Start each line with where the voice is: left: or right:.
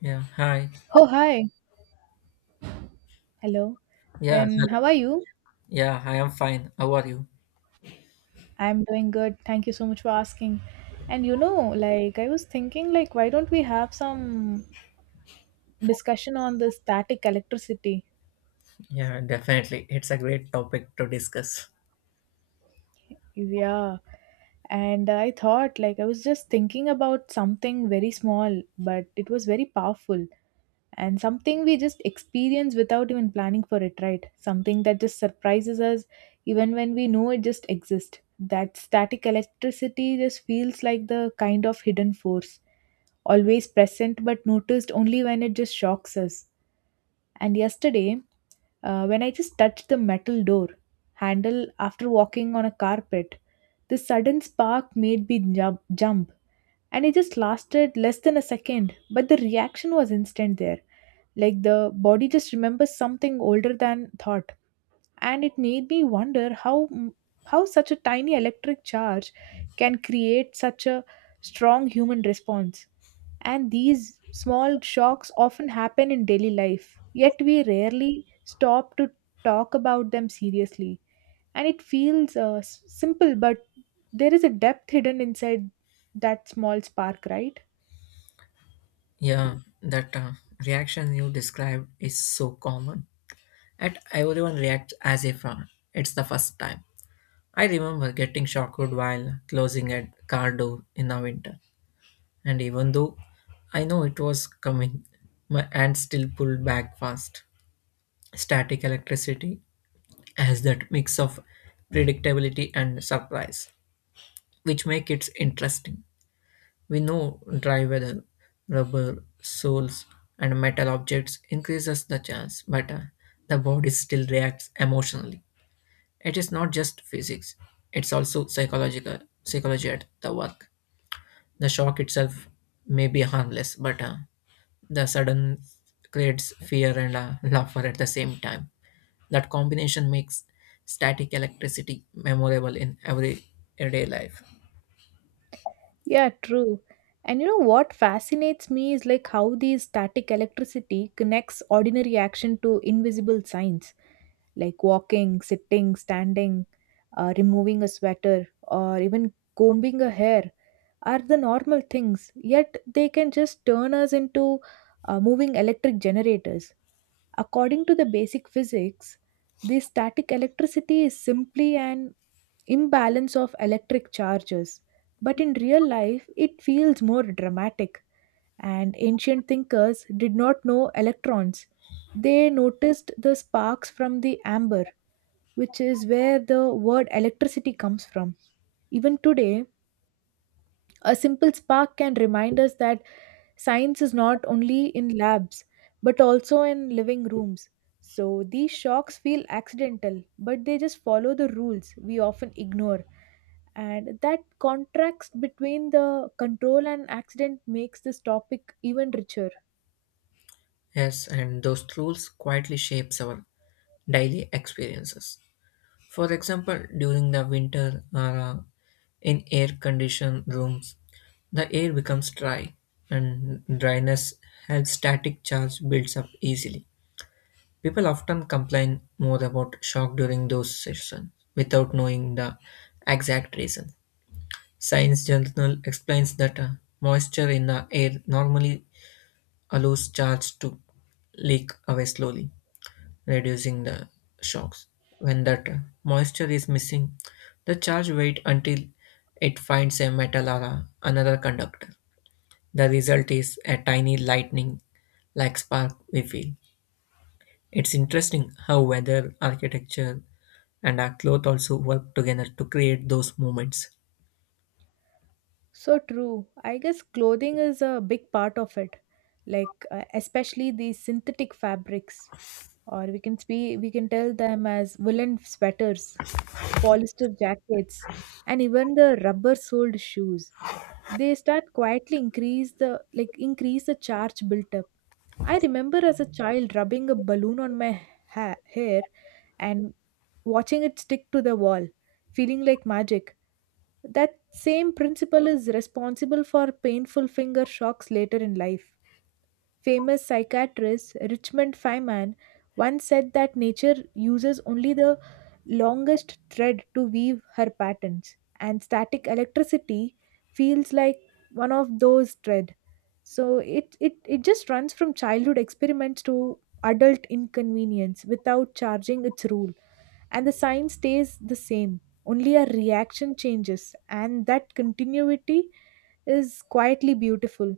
left: Yeah, hi.
right: Oh, hi. Hello.
left: Yeah, hello.
right: Then, how are you?
left: Yeah, I am fine. How are you?
right: I'm doing good. Thank you so much for asking. And you know, like, I was thinking, like, why don't we have some discussion on the static electricity?
left: Yeah, definitely. It's a great topic to discuss.
right: Yeah. And I thought, like, I was just thinking about something very small, but it was very powerful, and something we just experience without even planning for it, right? Something that just surprises us even when we know it just exists. That static electricity just feels like the kind of hidden force, always present but noticed only when it just shocks us. And yesterday, when I just touched the metal door handle after walking on a carpet, the sudden spark made me jump, and it just lasted less than a second, but the reaction was instant there, like the body just remembers something older than thought. And it made me wonder how such a tiny electric charge can create such a strong human response. And these small shocks often happen in daily life, yet we rarely stop to talk about them seriously. And it feels simple, but there is a depth hidden inside that small spark, right?
left: Yeah, that reaction you described is so common. And everyone reacts as if it's the first time. I remember getting shocked while closing a car door in the winter. And even though I know it was coming, my hand still pulled back fast. Static electricity has that mix of predictability and surprise, which make it interesting. We know dry weather, rubber, soles, and metal objects increases the chance, but the body still reacts emotionally. It is not just physics; it's also psychological psychology at the work. The shock itself may be harmless, but the sudden creates fear and laughter at the same time. That combination makes static electricity memorable in everyday life.
right: Yeah, true. And you know what fascinates me is like how the static electricity connects ordinary action to invisible signs, like walking, sitting, standing, removing a sweater, or even combing a hair are the normal things, yet they can just turn us into moving electric generators. According to the basic physics, the static electricity is simply an imbalance of electric charges. But in real life, it feels more dramatic. And ancient thinkers did not know electrons. They noticed the sparks from the amber, which is where the word electricity comes from. Even today, a simple spark can remind us that science is not only in labs but also in living rooms. So these shocks feel accidental, but they just follow the rules we often ignore. And that contrast between the control and accident makes this topic even richer.
left: Yes, and those rules quietly shapes our daily experiences. For example, during the winter or in air-conditioned rooms, the air becomes dry, and dryness helps static charge builds up easily. People often complain more about shock during those sessions without knowing the exact reason. Science Journal explains that moisture in the air normally allows charge to leak away slowly reducing the shocks. When that moisture is missing, the charge waits until it finds a metal or another conductor. The result is a tiny lightning like spark we feel. It's interesting how weather, architecture, and our cloth also work together to create those moments.
right: So true. I guess clothing is a big part of it, like especially these synthetic fabrics, or we can we can tell them as woolen sweaters, polyester jackets, and even the rubber-soled shoes. They start quietly increase the increase the charge built up. I remember as a child rubbing a balloon on my hair and watching it stick to the wall, feeling like magic. That same principle is responsible for painful finger shocks later in life. Famous psychiatrist Richmond Feynman once said that nature uses only the longest thread to weave her patterns, and static electricity feels like one of those thread. So it just runs from childhood experiments to adult inconvenience without charging its rule. And the sign stays the same. Only a reaction changes, and that continuity is quietly beautiful.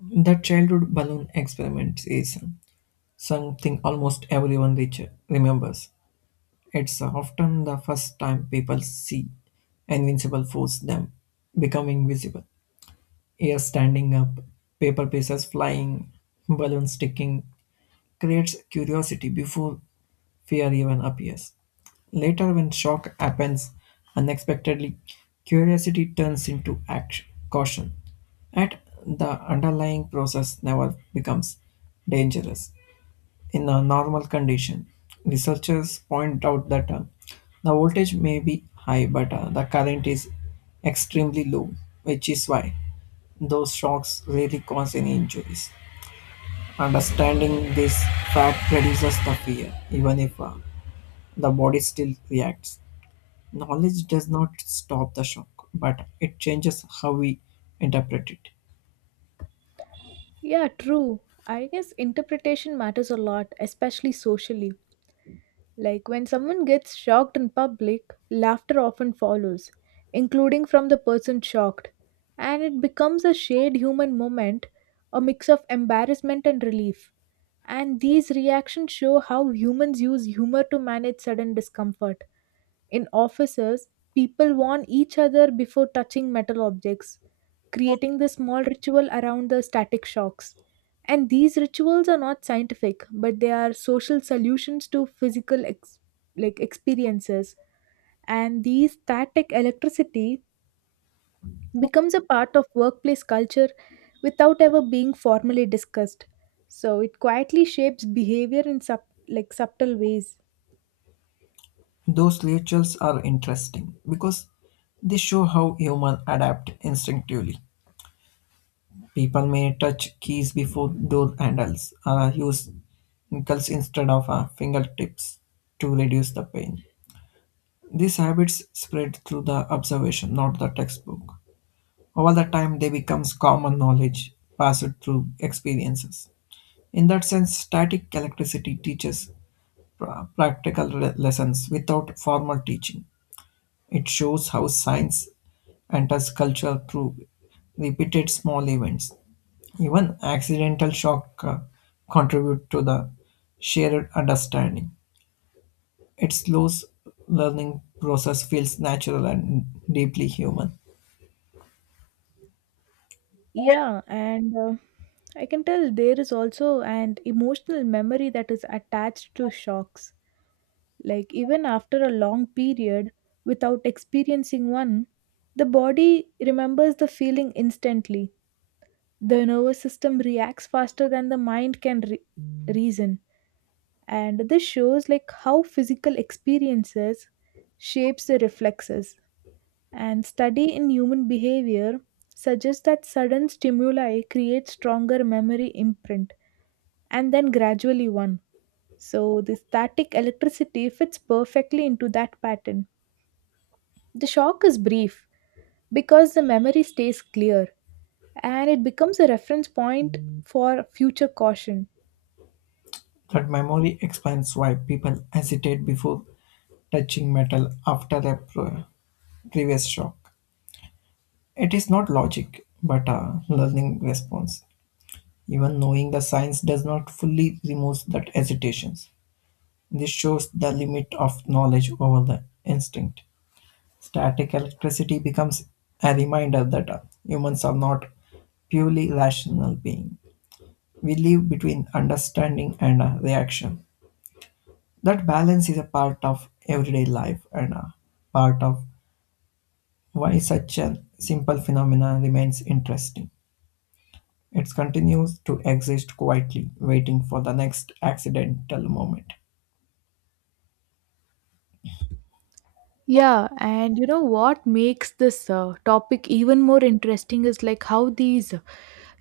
left: The childhood balloon experiment is something almost everyone remembers. It's often the first time people see invincible force them becoming visible. Air standing up, paper pieces flying, balloons sticking creates curiosity before fear even appears. Later, when shock happens unexpectedly, curiosity turns into action, caution at the underlying process never becomes dangerous. In a normal condition, researchers point out that the voltage may be high, but the current is extremely low, which is why those shocks rarely cause any injuries. Understanding this fact reduces the fear, even if the body still reacts. Knowledge does not stop the shock, but it changes how we interpret it.
right: Yeah, true. I guess interpretation matters a lot, especially socially. Like when someone gets shocked in public, laughter often follows, including from the person shocked, and it becomes a shared human moment, a mix of embarrassment and relief. And these reactions show how humans use humor to manage sudden discomfort. In offices, people warn each other before touching metal objects, creating the small ritual around the static shocks. And these rituals are not scientific, but they are social solutions to physical experiences. And these static electricity becomes a part of workplace culture without ever being formally discussed. So it quietly shapes behavior in subtle ways.
left: Those rituals are interesting because they show how humans adapt instinctively. People may touch keys before door handles, or use knuckles instead of fingertips to reduce the pain. These habits spread through the observation, not the textbook. Over the time, they become common knowledge passed through experiences. In that sense, static electricity teaches practical lessons without formal teaching. It shows how science enters culture through repeated small events. Even accidental shock contribute to the shared understanding. It slows learning process feels natural and deeply human.
right: Yeah, and I can tell there is also an emotional memory that is attached to shocks. Like, even after a long period without experiencing one, the body remembers the feeling instantly. The nervous system reacts faster than the mind can reason. And this shows like how physical experiences shapes the reflexes. And study in human behavior suggests that sudden stimuli create stronger memory imprint and then gradually one. So the static electricity fits perfectly into that pattern. The shock is brief because the memory stays clear and it becomes a reference point for future caution.
left: That memory explains why people hesitate before touching metal after a previous shock. It is not logic, but a learning response. Even knowing the science does not fully remove that hesitations. This shows the limit of knowledge over the instinct. Static electricity becomes a reminder that humans are not purely rational being. We live between understanding and reaction. That balance is a part of everyday life and a part of why such a simple phenomenon remains interesting. It continues to exist quietly, waiting for the next accidental moment.
right: Yeah, and you know what makes this topic even more interesting is like how these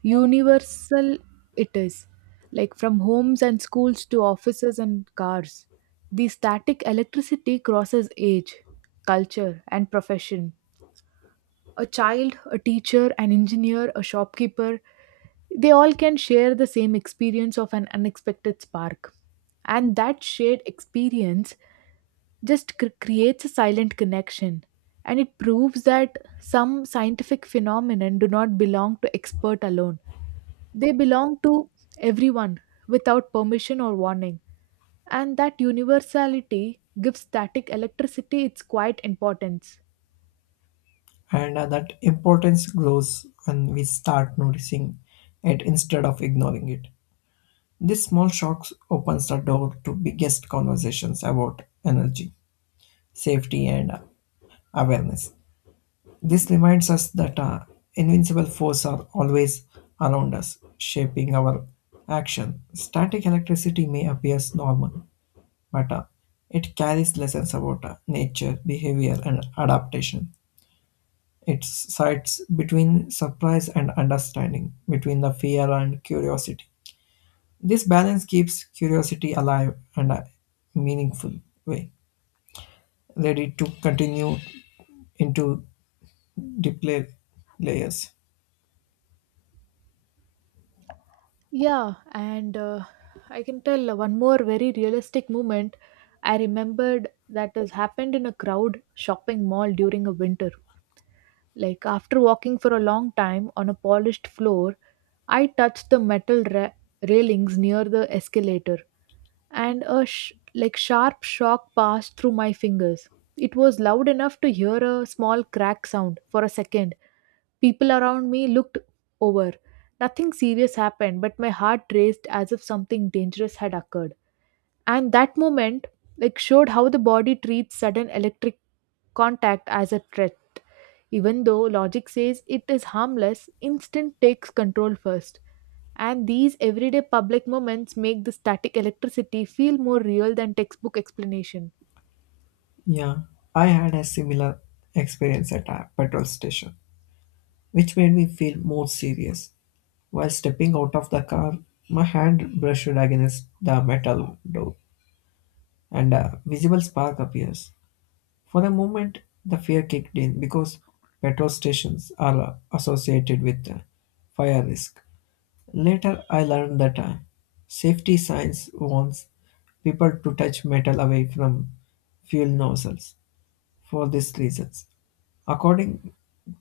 right: universal it is, like from homes and schools to offices and cars. The static electricity crosses age, culture, and profession. A child, a teacher, an engineer, a shopkeeper, they all can share the same experience of an unexpected spark. And that shared experience just creates a silent connection, and it proves that some scientific phenomenon do not belong to expert alone. They belong to everyone without permission or warning, and that universality gives static electricity its quiet importance.
left: And that importance grows when we start noticing it instead of ignoring it. This small shocks opens the door to biggest conversations about energy safety and awareness. This reminds us that invincible forces are always around us shaping our action. Static electricity may appear normal, but it carries lessons about nature behavior and adaptation. It sides between surprise and understanding, between the fear and curiosity. This balance keeps curiosity alive and a meaningful way, ready to continue into deeper layers.
right: Yeah, and I can tell one more very realistic moment I remembered that has happened in a crowd shopping mall during a winter. Like after walking for a long time on a polished floor, I touched the metal railings near the escalator, and a sharp shock passed through my fingers. It was loud enough to hear a small crack sound for a second. People around me looked over. Nothing serious happened, but my heart raced as if something dangerous had occurred. And that moment, like, showed how the body treats sudden electric contact as a threat. Even though logic says it is harmless, instinct takes control first. And these everyday public moments make the static electricity feel more real than textbook explanation.
left: Yeah, I had a similar experience at a petrol station, which made me feel more serious. While stepping out of the car, my hand brushed against the metal door, and a visible spark appears. For the moment, the fear kicked in because petrol stations are associated with fire risk. Later, I learned that safety signs warns people to touch metal away from fuel nozzles for these reasons. According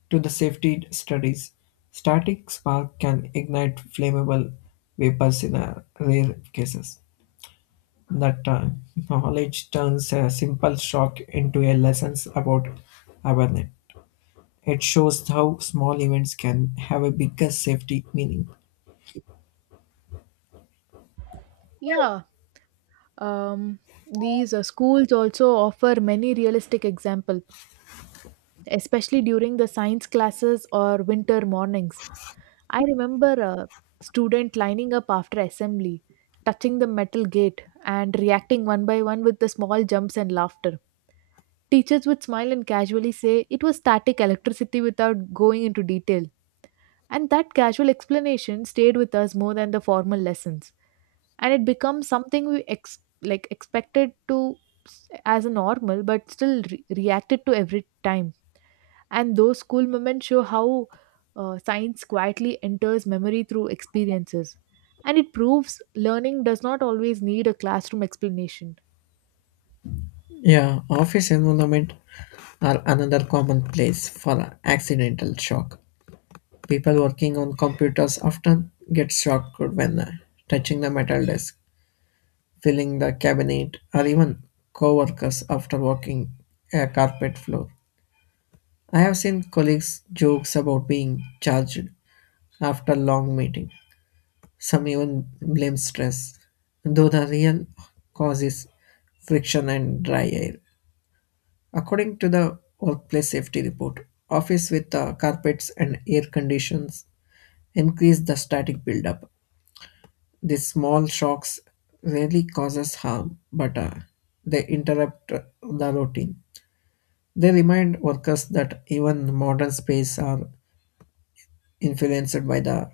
left: to the safety studies, static spark can ignite flammable vapors in rare cases. That time, knowledge turns a simple shock into a lesson about awareness. It shows how small events can have a bigger safety meaning.
right: Yeah, um, these schools also offer many realistic examples, especially during the science classes or winter mornings. I remember a student lining up after assembly, touching the metal gate and reacting one by one with the small jumps and laughter. Teachers would smile and casually say it was static electricity without going into detail. And that casual explanation stayed with us more than the formal lessons. And it becomes something we expected to as a normal, but still reacted to every time. And those school moments show how science quietly enters memory through experiences. And it proves learning does not always need a classroom explanation.
left: Yeah, office environment are another common place for accidental shock. People working on computers often get shocked when touching the metal desk, filling the cabinet, or even co-workers after walking a carpet floor. I have seen colleagues jokes about being charged after long meeting. Some even blame stress, though the real cause is friction and dry air. According to the Workplace Safety Report, office with carpets and air conditions increase the static buildup. These small shocks rarely causes harm, but they interrupt the routine. They remind workers that even modern space are influenced by the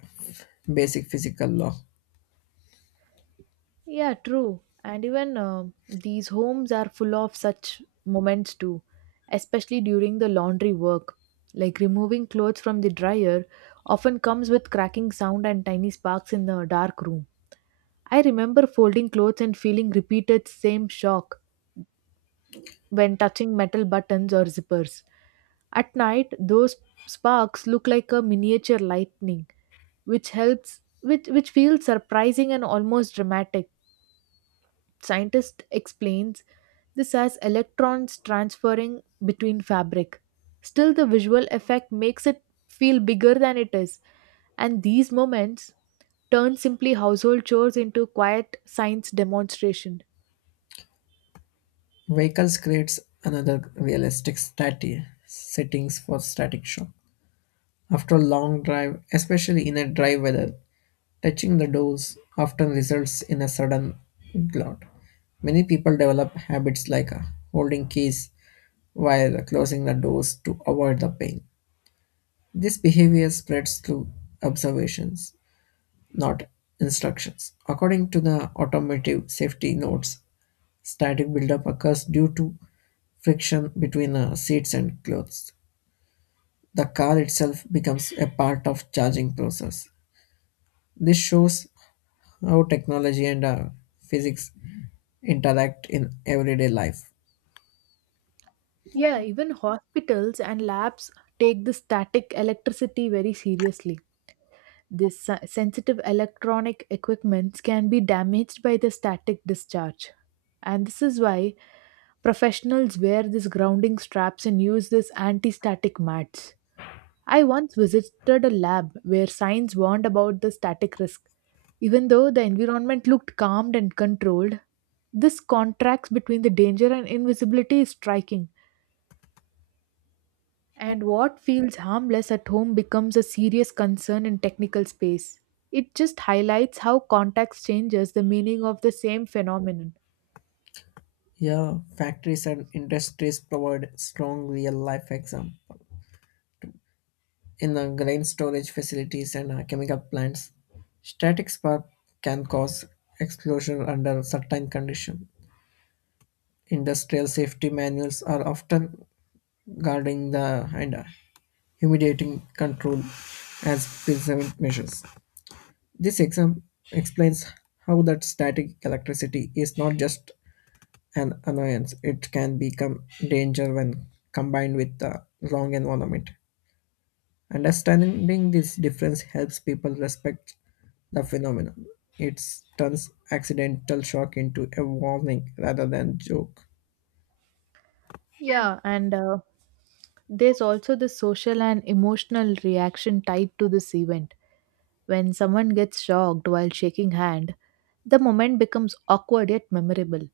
left: basic physical law.
right: Yeah, true. And even these homes are full of such moments too, especially during the laundry work. Like removing clothes from the dryer often comes with cracking sound and tiny sparks in the dark room. I remember folding clothes and feeling repeated same shock when touching metal buttons or zippers. At night, those sparks look like a miniature lightning, which helps which feels surprising and almost dramatic. Scientist explains this as electrons transferring between fabric. Still, the visual effect makes it feel bigger than it is, and these moments turn simply household chores into quiet science demonstration.
left: Vehicles creates another realistic static settings for static shock. After a long drive, especially in a dry weather, touching the doors often results in a sudden glut. Many people develop habits like holding keys while closing the doors to avoid the pain. This behavior spreads through observations, not instructions. According to the automotive safety notes, static buildup occurs due to friction between seats and clothes. The car itself becomes a part of charging process. This shows how technology and physics interact in everyday life.
right: Yeah, even hospitals and labs take the static electricity very seriously. This sensitive electronic equipments can be damaged by the static discharge. And this is why professionals wear these grounding straps and use these anti static mats. I once visited a lab where signs warned about the static risk. Even though the environment looked calm and controlled, this contrast between the danger and invisibility is striking. And what feels harmless at home becomes a serious concern in technical space. It just highlights how context changes the meaning of the same phenomenon.
left: Yeah, factories and industries provide strong real life example. In grain storage facilities and chemical plants, static spark can cause explosion under certain conditions. Industrial safety manuals are often guarding the and humiliating control as preserving measures. This exam explains how that static electricity is not just an annoyance, it can become danger when combined with the wrong environment. Understanding this difference helps people respect the phenomenon. It turns accidental shock into a warning rather than joke.
right: Yeah, and there's also the social and emotional reaction tied to this event. When someone gets shocked while shaking hand, the moment becomes awkward yet memorable,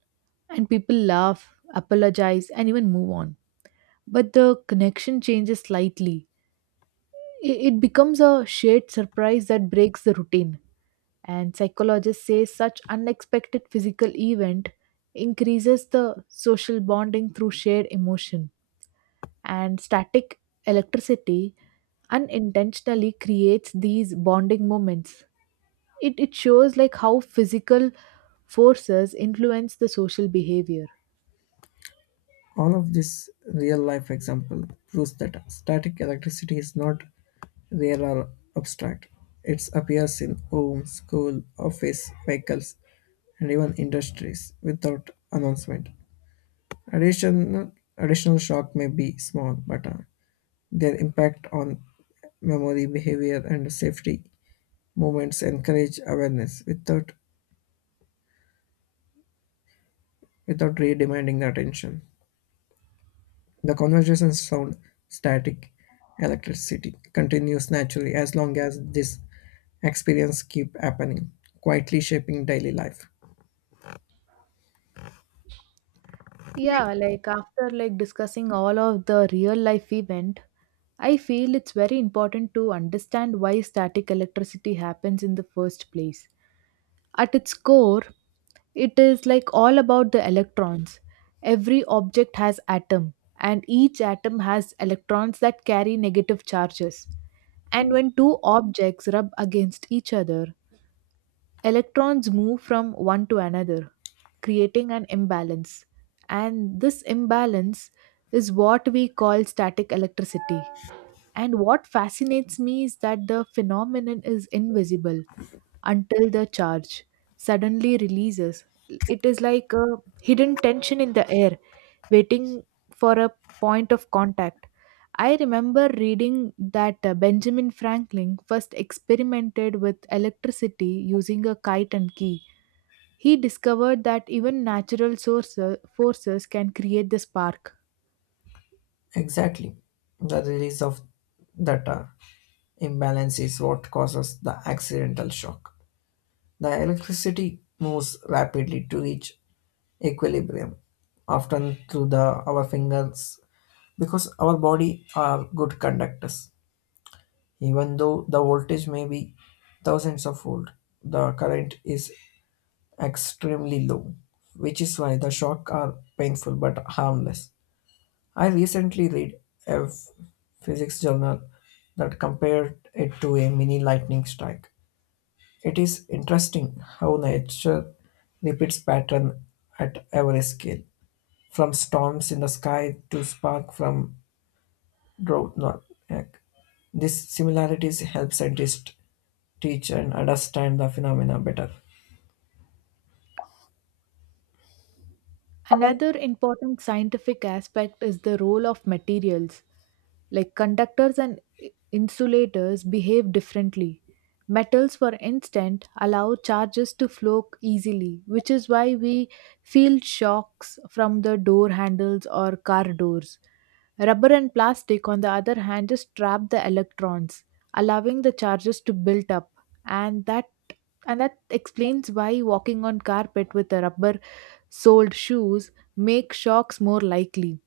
right: and people laugh, apologize, and even move on. But the connection changes slightly. It becomes a shared surprise that breaks the routine. And psychologists say such unexpected physical event increases the social bonding through shared emotion. And static electricity unintentionally creates these bonding moments. It shows like how physical forces influence the social behavior.
left: All of this real life example proves that static electricity is not real or abstract. It appears in homes, school, office, vehicles, and even industries without announcement. Additional shock may be small, but their impact on memory, behavior, and safety movements encourage awareness without re-demanding the attention. The conversation's sound, static electricity, continues naturally as long as this experience keep happening, quietly shaping daily life.
right: Yeah, like after like discussing all of the real life event, I feel it's very important to understand why static electricity happens in the first place. At its core, it is like all about the electrons. Every object has atom and each atom has electrons that carry negative charges. And when two objects rub against each other, electrons move from one to another, creating an imbalance. And this imbalance is what we call static electricity. And what fascinates me is that the phenomenon is invisible until the charge suddenly releases. It is like a hidden tension in the air, waiting for a point of contact. I remember reading that Benjamin Franklin first experimented with electricity using a kite and key. He discovered that even natural sources, forces can create the spark.
left: Exactly. The release of that imbalance is what causes the accidental shock. The electricity moves rapidly to reach equilibrium, often through the our fingers, because our body are good conductors. Even though the voltage may be thousands of volt, the current is extremely low, which is why the shock are painful but harmless. I recently read a physics journal that compared it to a mini lightning strike. It is interesting how nature repeats pattern at every scale, from storms in the sky to spark from Brownback. These similarities help scientists teach and understand the phenomena better.
right: Another important scientific aspect is the role of materials. Like conductors and insulators behave differently. Metals, for instance, allow charges to flow easily, which is why we feel shocks from the door handles or car doors. Rubber and plastic, on the other hand, just trap the electrons, allowing the charges to build up, and that explains why walking on carpet with a rubber sold shoes make shocks more likely.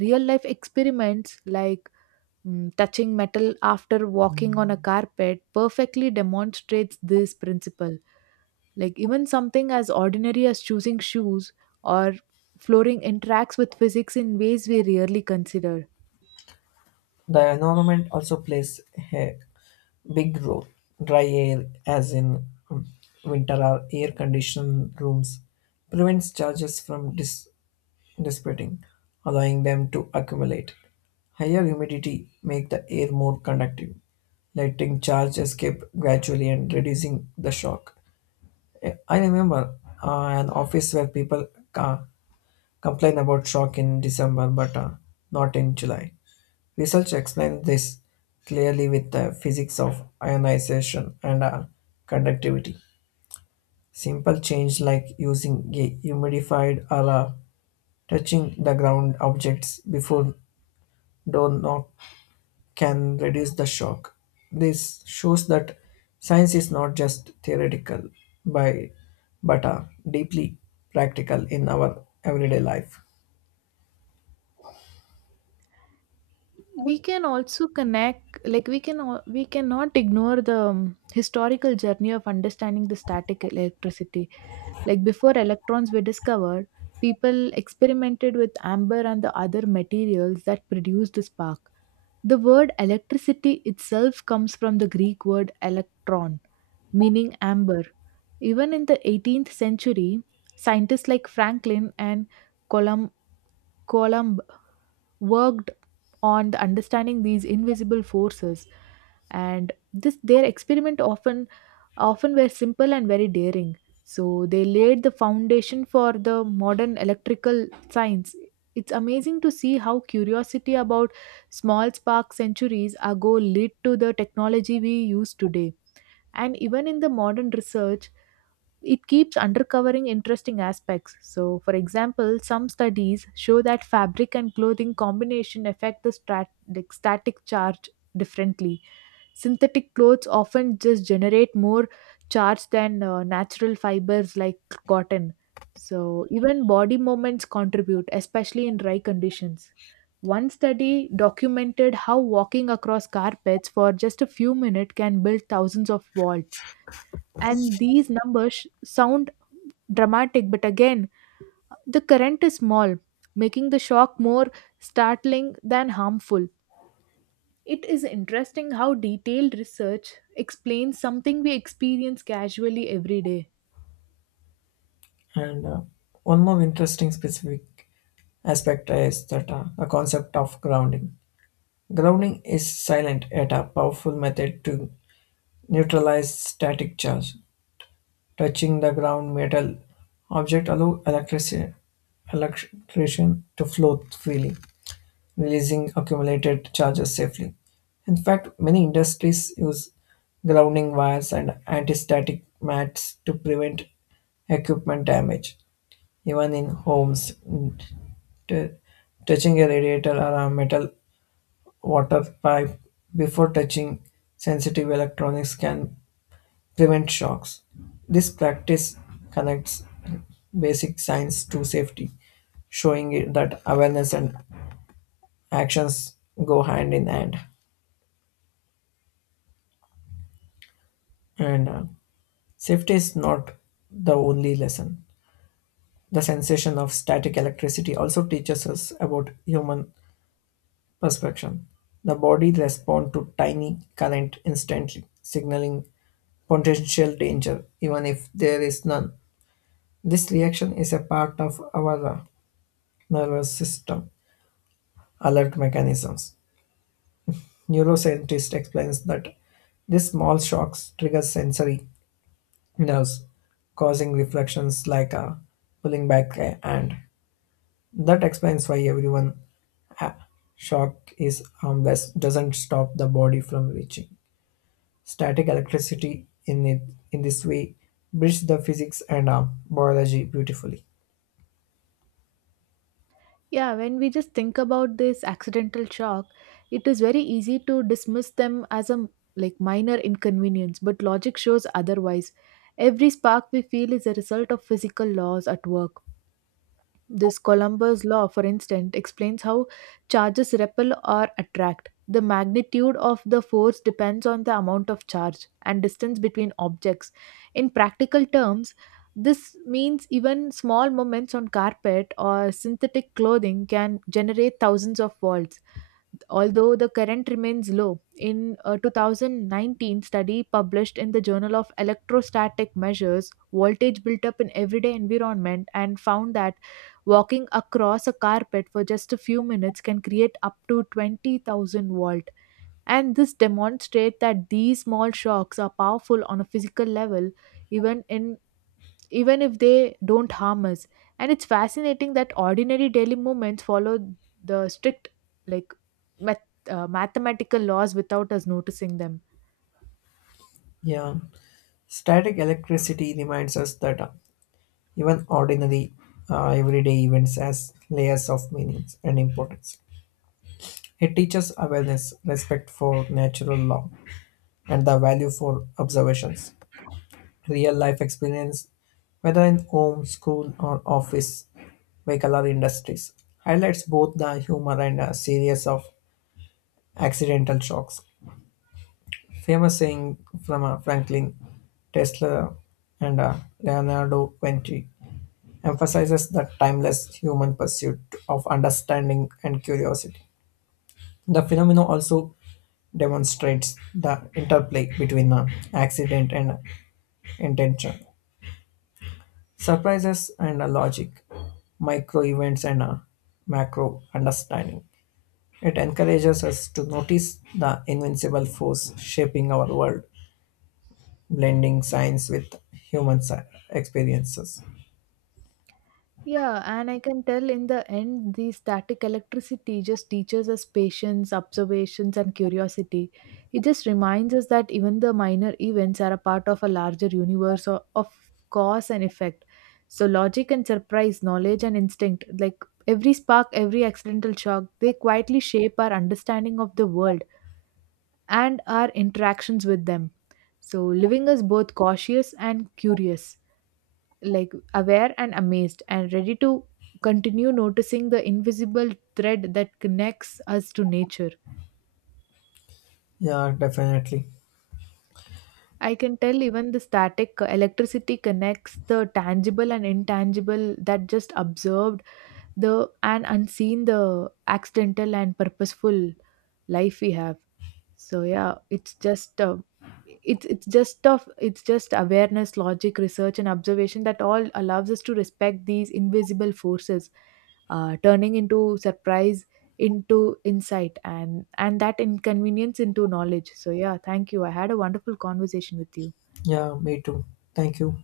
right: Real life experiments like touching metal after walking on a carpet perfectly demonstrates this principle. Like even something as ordinary as choosing shoes or flooring interacts with physics in ways we rarely consider.
left: The environment also plays a big role. Dry air, as in um, winter or air conditioned rooms, prevents charges from dissipating, allowing them to accumulate. Higher humidity make the air more conductive, letting charge escape gradually and reducing the shock. I remember an office where people uh, complain about shock in December but not in July. Research explains this clearly with the physics of ionization and conductivity. Simple change like using a humidified or touching the ground objects before door knock can reduce the shock. This shows that science is not just theoretical, by, but deeply practical in our everyday life.
right: We can also connect, we cannot ignore the historical journey of understanding the static electricity. Like before electrons were discovered, people experimented with amber and the other materials that produced the spark. The word electricity itself comes from the Greek word electron, meaning amber. Even in the 18th century, scientists like Franklin and Colum- Columb worked on the understanding these invisible forces, and this their experiment often were simple and very daring. So they laid the foundation for the modern electrical science. It's amazing to see how curiosity about small sparks centuries ago led to the technology we use today. And even in the modern research, it keeps uncovering interesting aspects. So, for example, some studies show that fabric and clothing combination affect the static charge differently. Synthetic clothes often just generate more charge than natural fibers like cotton. So, even body movements contribute, especially in dry conditions. One study documented how walking across carpets for just a few minutes can build thousands of volts. And these numbers sound dramatic, but again, the current is small, making the shock more startling than harmful. It is interesting how detailed research explains something we experience casually every day.
left: And one more interesting specific aspect is that the concept of grounding. Grounding is silent yet a powerful method to neutralize static charge. Touching the ground metal object allow electricity electrician to flow freely, releasing accumulated charges safely. In fact, many industries use grounding wires and anti-static mats to prevent equipment damage, even in homes. T- Touching a radiator or a metal water pipe before touching sensitive electronics can prevent shocks. This practice connects basic science to safety, showing it that awareness and actions go hand in hand. And safety is not the only lesson. The sensation of static electricity also teaches us about human perception. The body responds to tiny current instantly, signaling potential danger, even if there is none. This reaction is a part of our nervous system alert mechanisms. Neuroscientist explains that these small shocks trigger sensory. It does, causing reflections like a pulling back and that explains why everyone uh, shock is harmless doesn't stop the body from reaching static electricity in this way bridges the physics and biology beautifully.
right: Yeah, when we just think about this accidental shock, it is very easy to dismiss them as a minor inconvenience, but logic shows otherwise. Every spark we feel is a result of physical laws at work. This Columbus law, for instance, explains how charges repel or attract. The magnitude of the force depends on the amount of charge and distance between objects. In practical terms, this means even small moments on carpet or synthetic clothing can generate thousands of volts, although the current remains low. In a 2019 study published in the Journal of Electrostatic Measures, voltage built up in everyday environment and found that walking across a carpet for just a few minutes can create up to 20,000 volt. And this demonstrates that these small shocks are powerful on a physical level, even in even if they don't harm us. And it's fascinating that ordinary daily movements follow the strict, like, mathematical laws without us noticing them.
left: Yeah, static electricity reminds us that even ordinary everyday events has layers of meanings and importance. It teaches awareness respect for natural law and the value for observations. Real life experience, whether in home, school, or office, vehicle, or industries, highlights both the humor and a series of accidental shocks. Famous saying from Franklin, Tesla, and Leonardo Vinci emphasizes the timeless human pursuit of understanding and curiosity. The phenomenon also demonstrates the interplay between accident and intention, surprises and a logic, micro events and a macro understanding. It encourages us to notice the invincible force shaping our world, blending science with human experiences.
right: Yeah, and I can tell in the end, the static electricity just teaches us patience, observations, and curiosity. It just reminds us that even the minor events are a part of a larger of cause and effect. So, logic and surprise, knowledge and instinct, like every spark, every accidental shock, they quietly shape our understanding of the world and our interactions with them. So, leaving us both cautious and curious, like aware and amazed and ready to continue noticing the invisible thread that connects us to nature.
left: Yeah, definitely.
right: I can tell even the static electricity connects the tangible and intangible, that just observed the and unseen, the accidental and purposeful life we have. So yeah, it's just awareness, logic, research, and observation that all allows us to respect these invisible forces, turning into surprise, into insight, and that inconvenience into knowledge. So yeah, thank you, I had a wonderful conversation with you.
left: Yeah, me too. Thank you.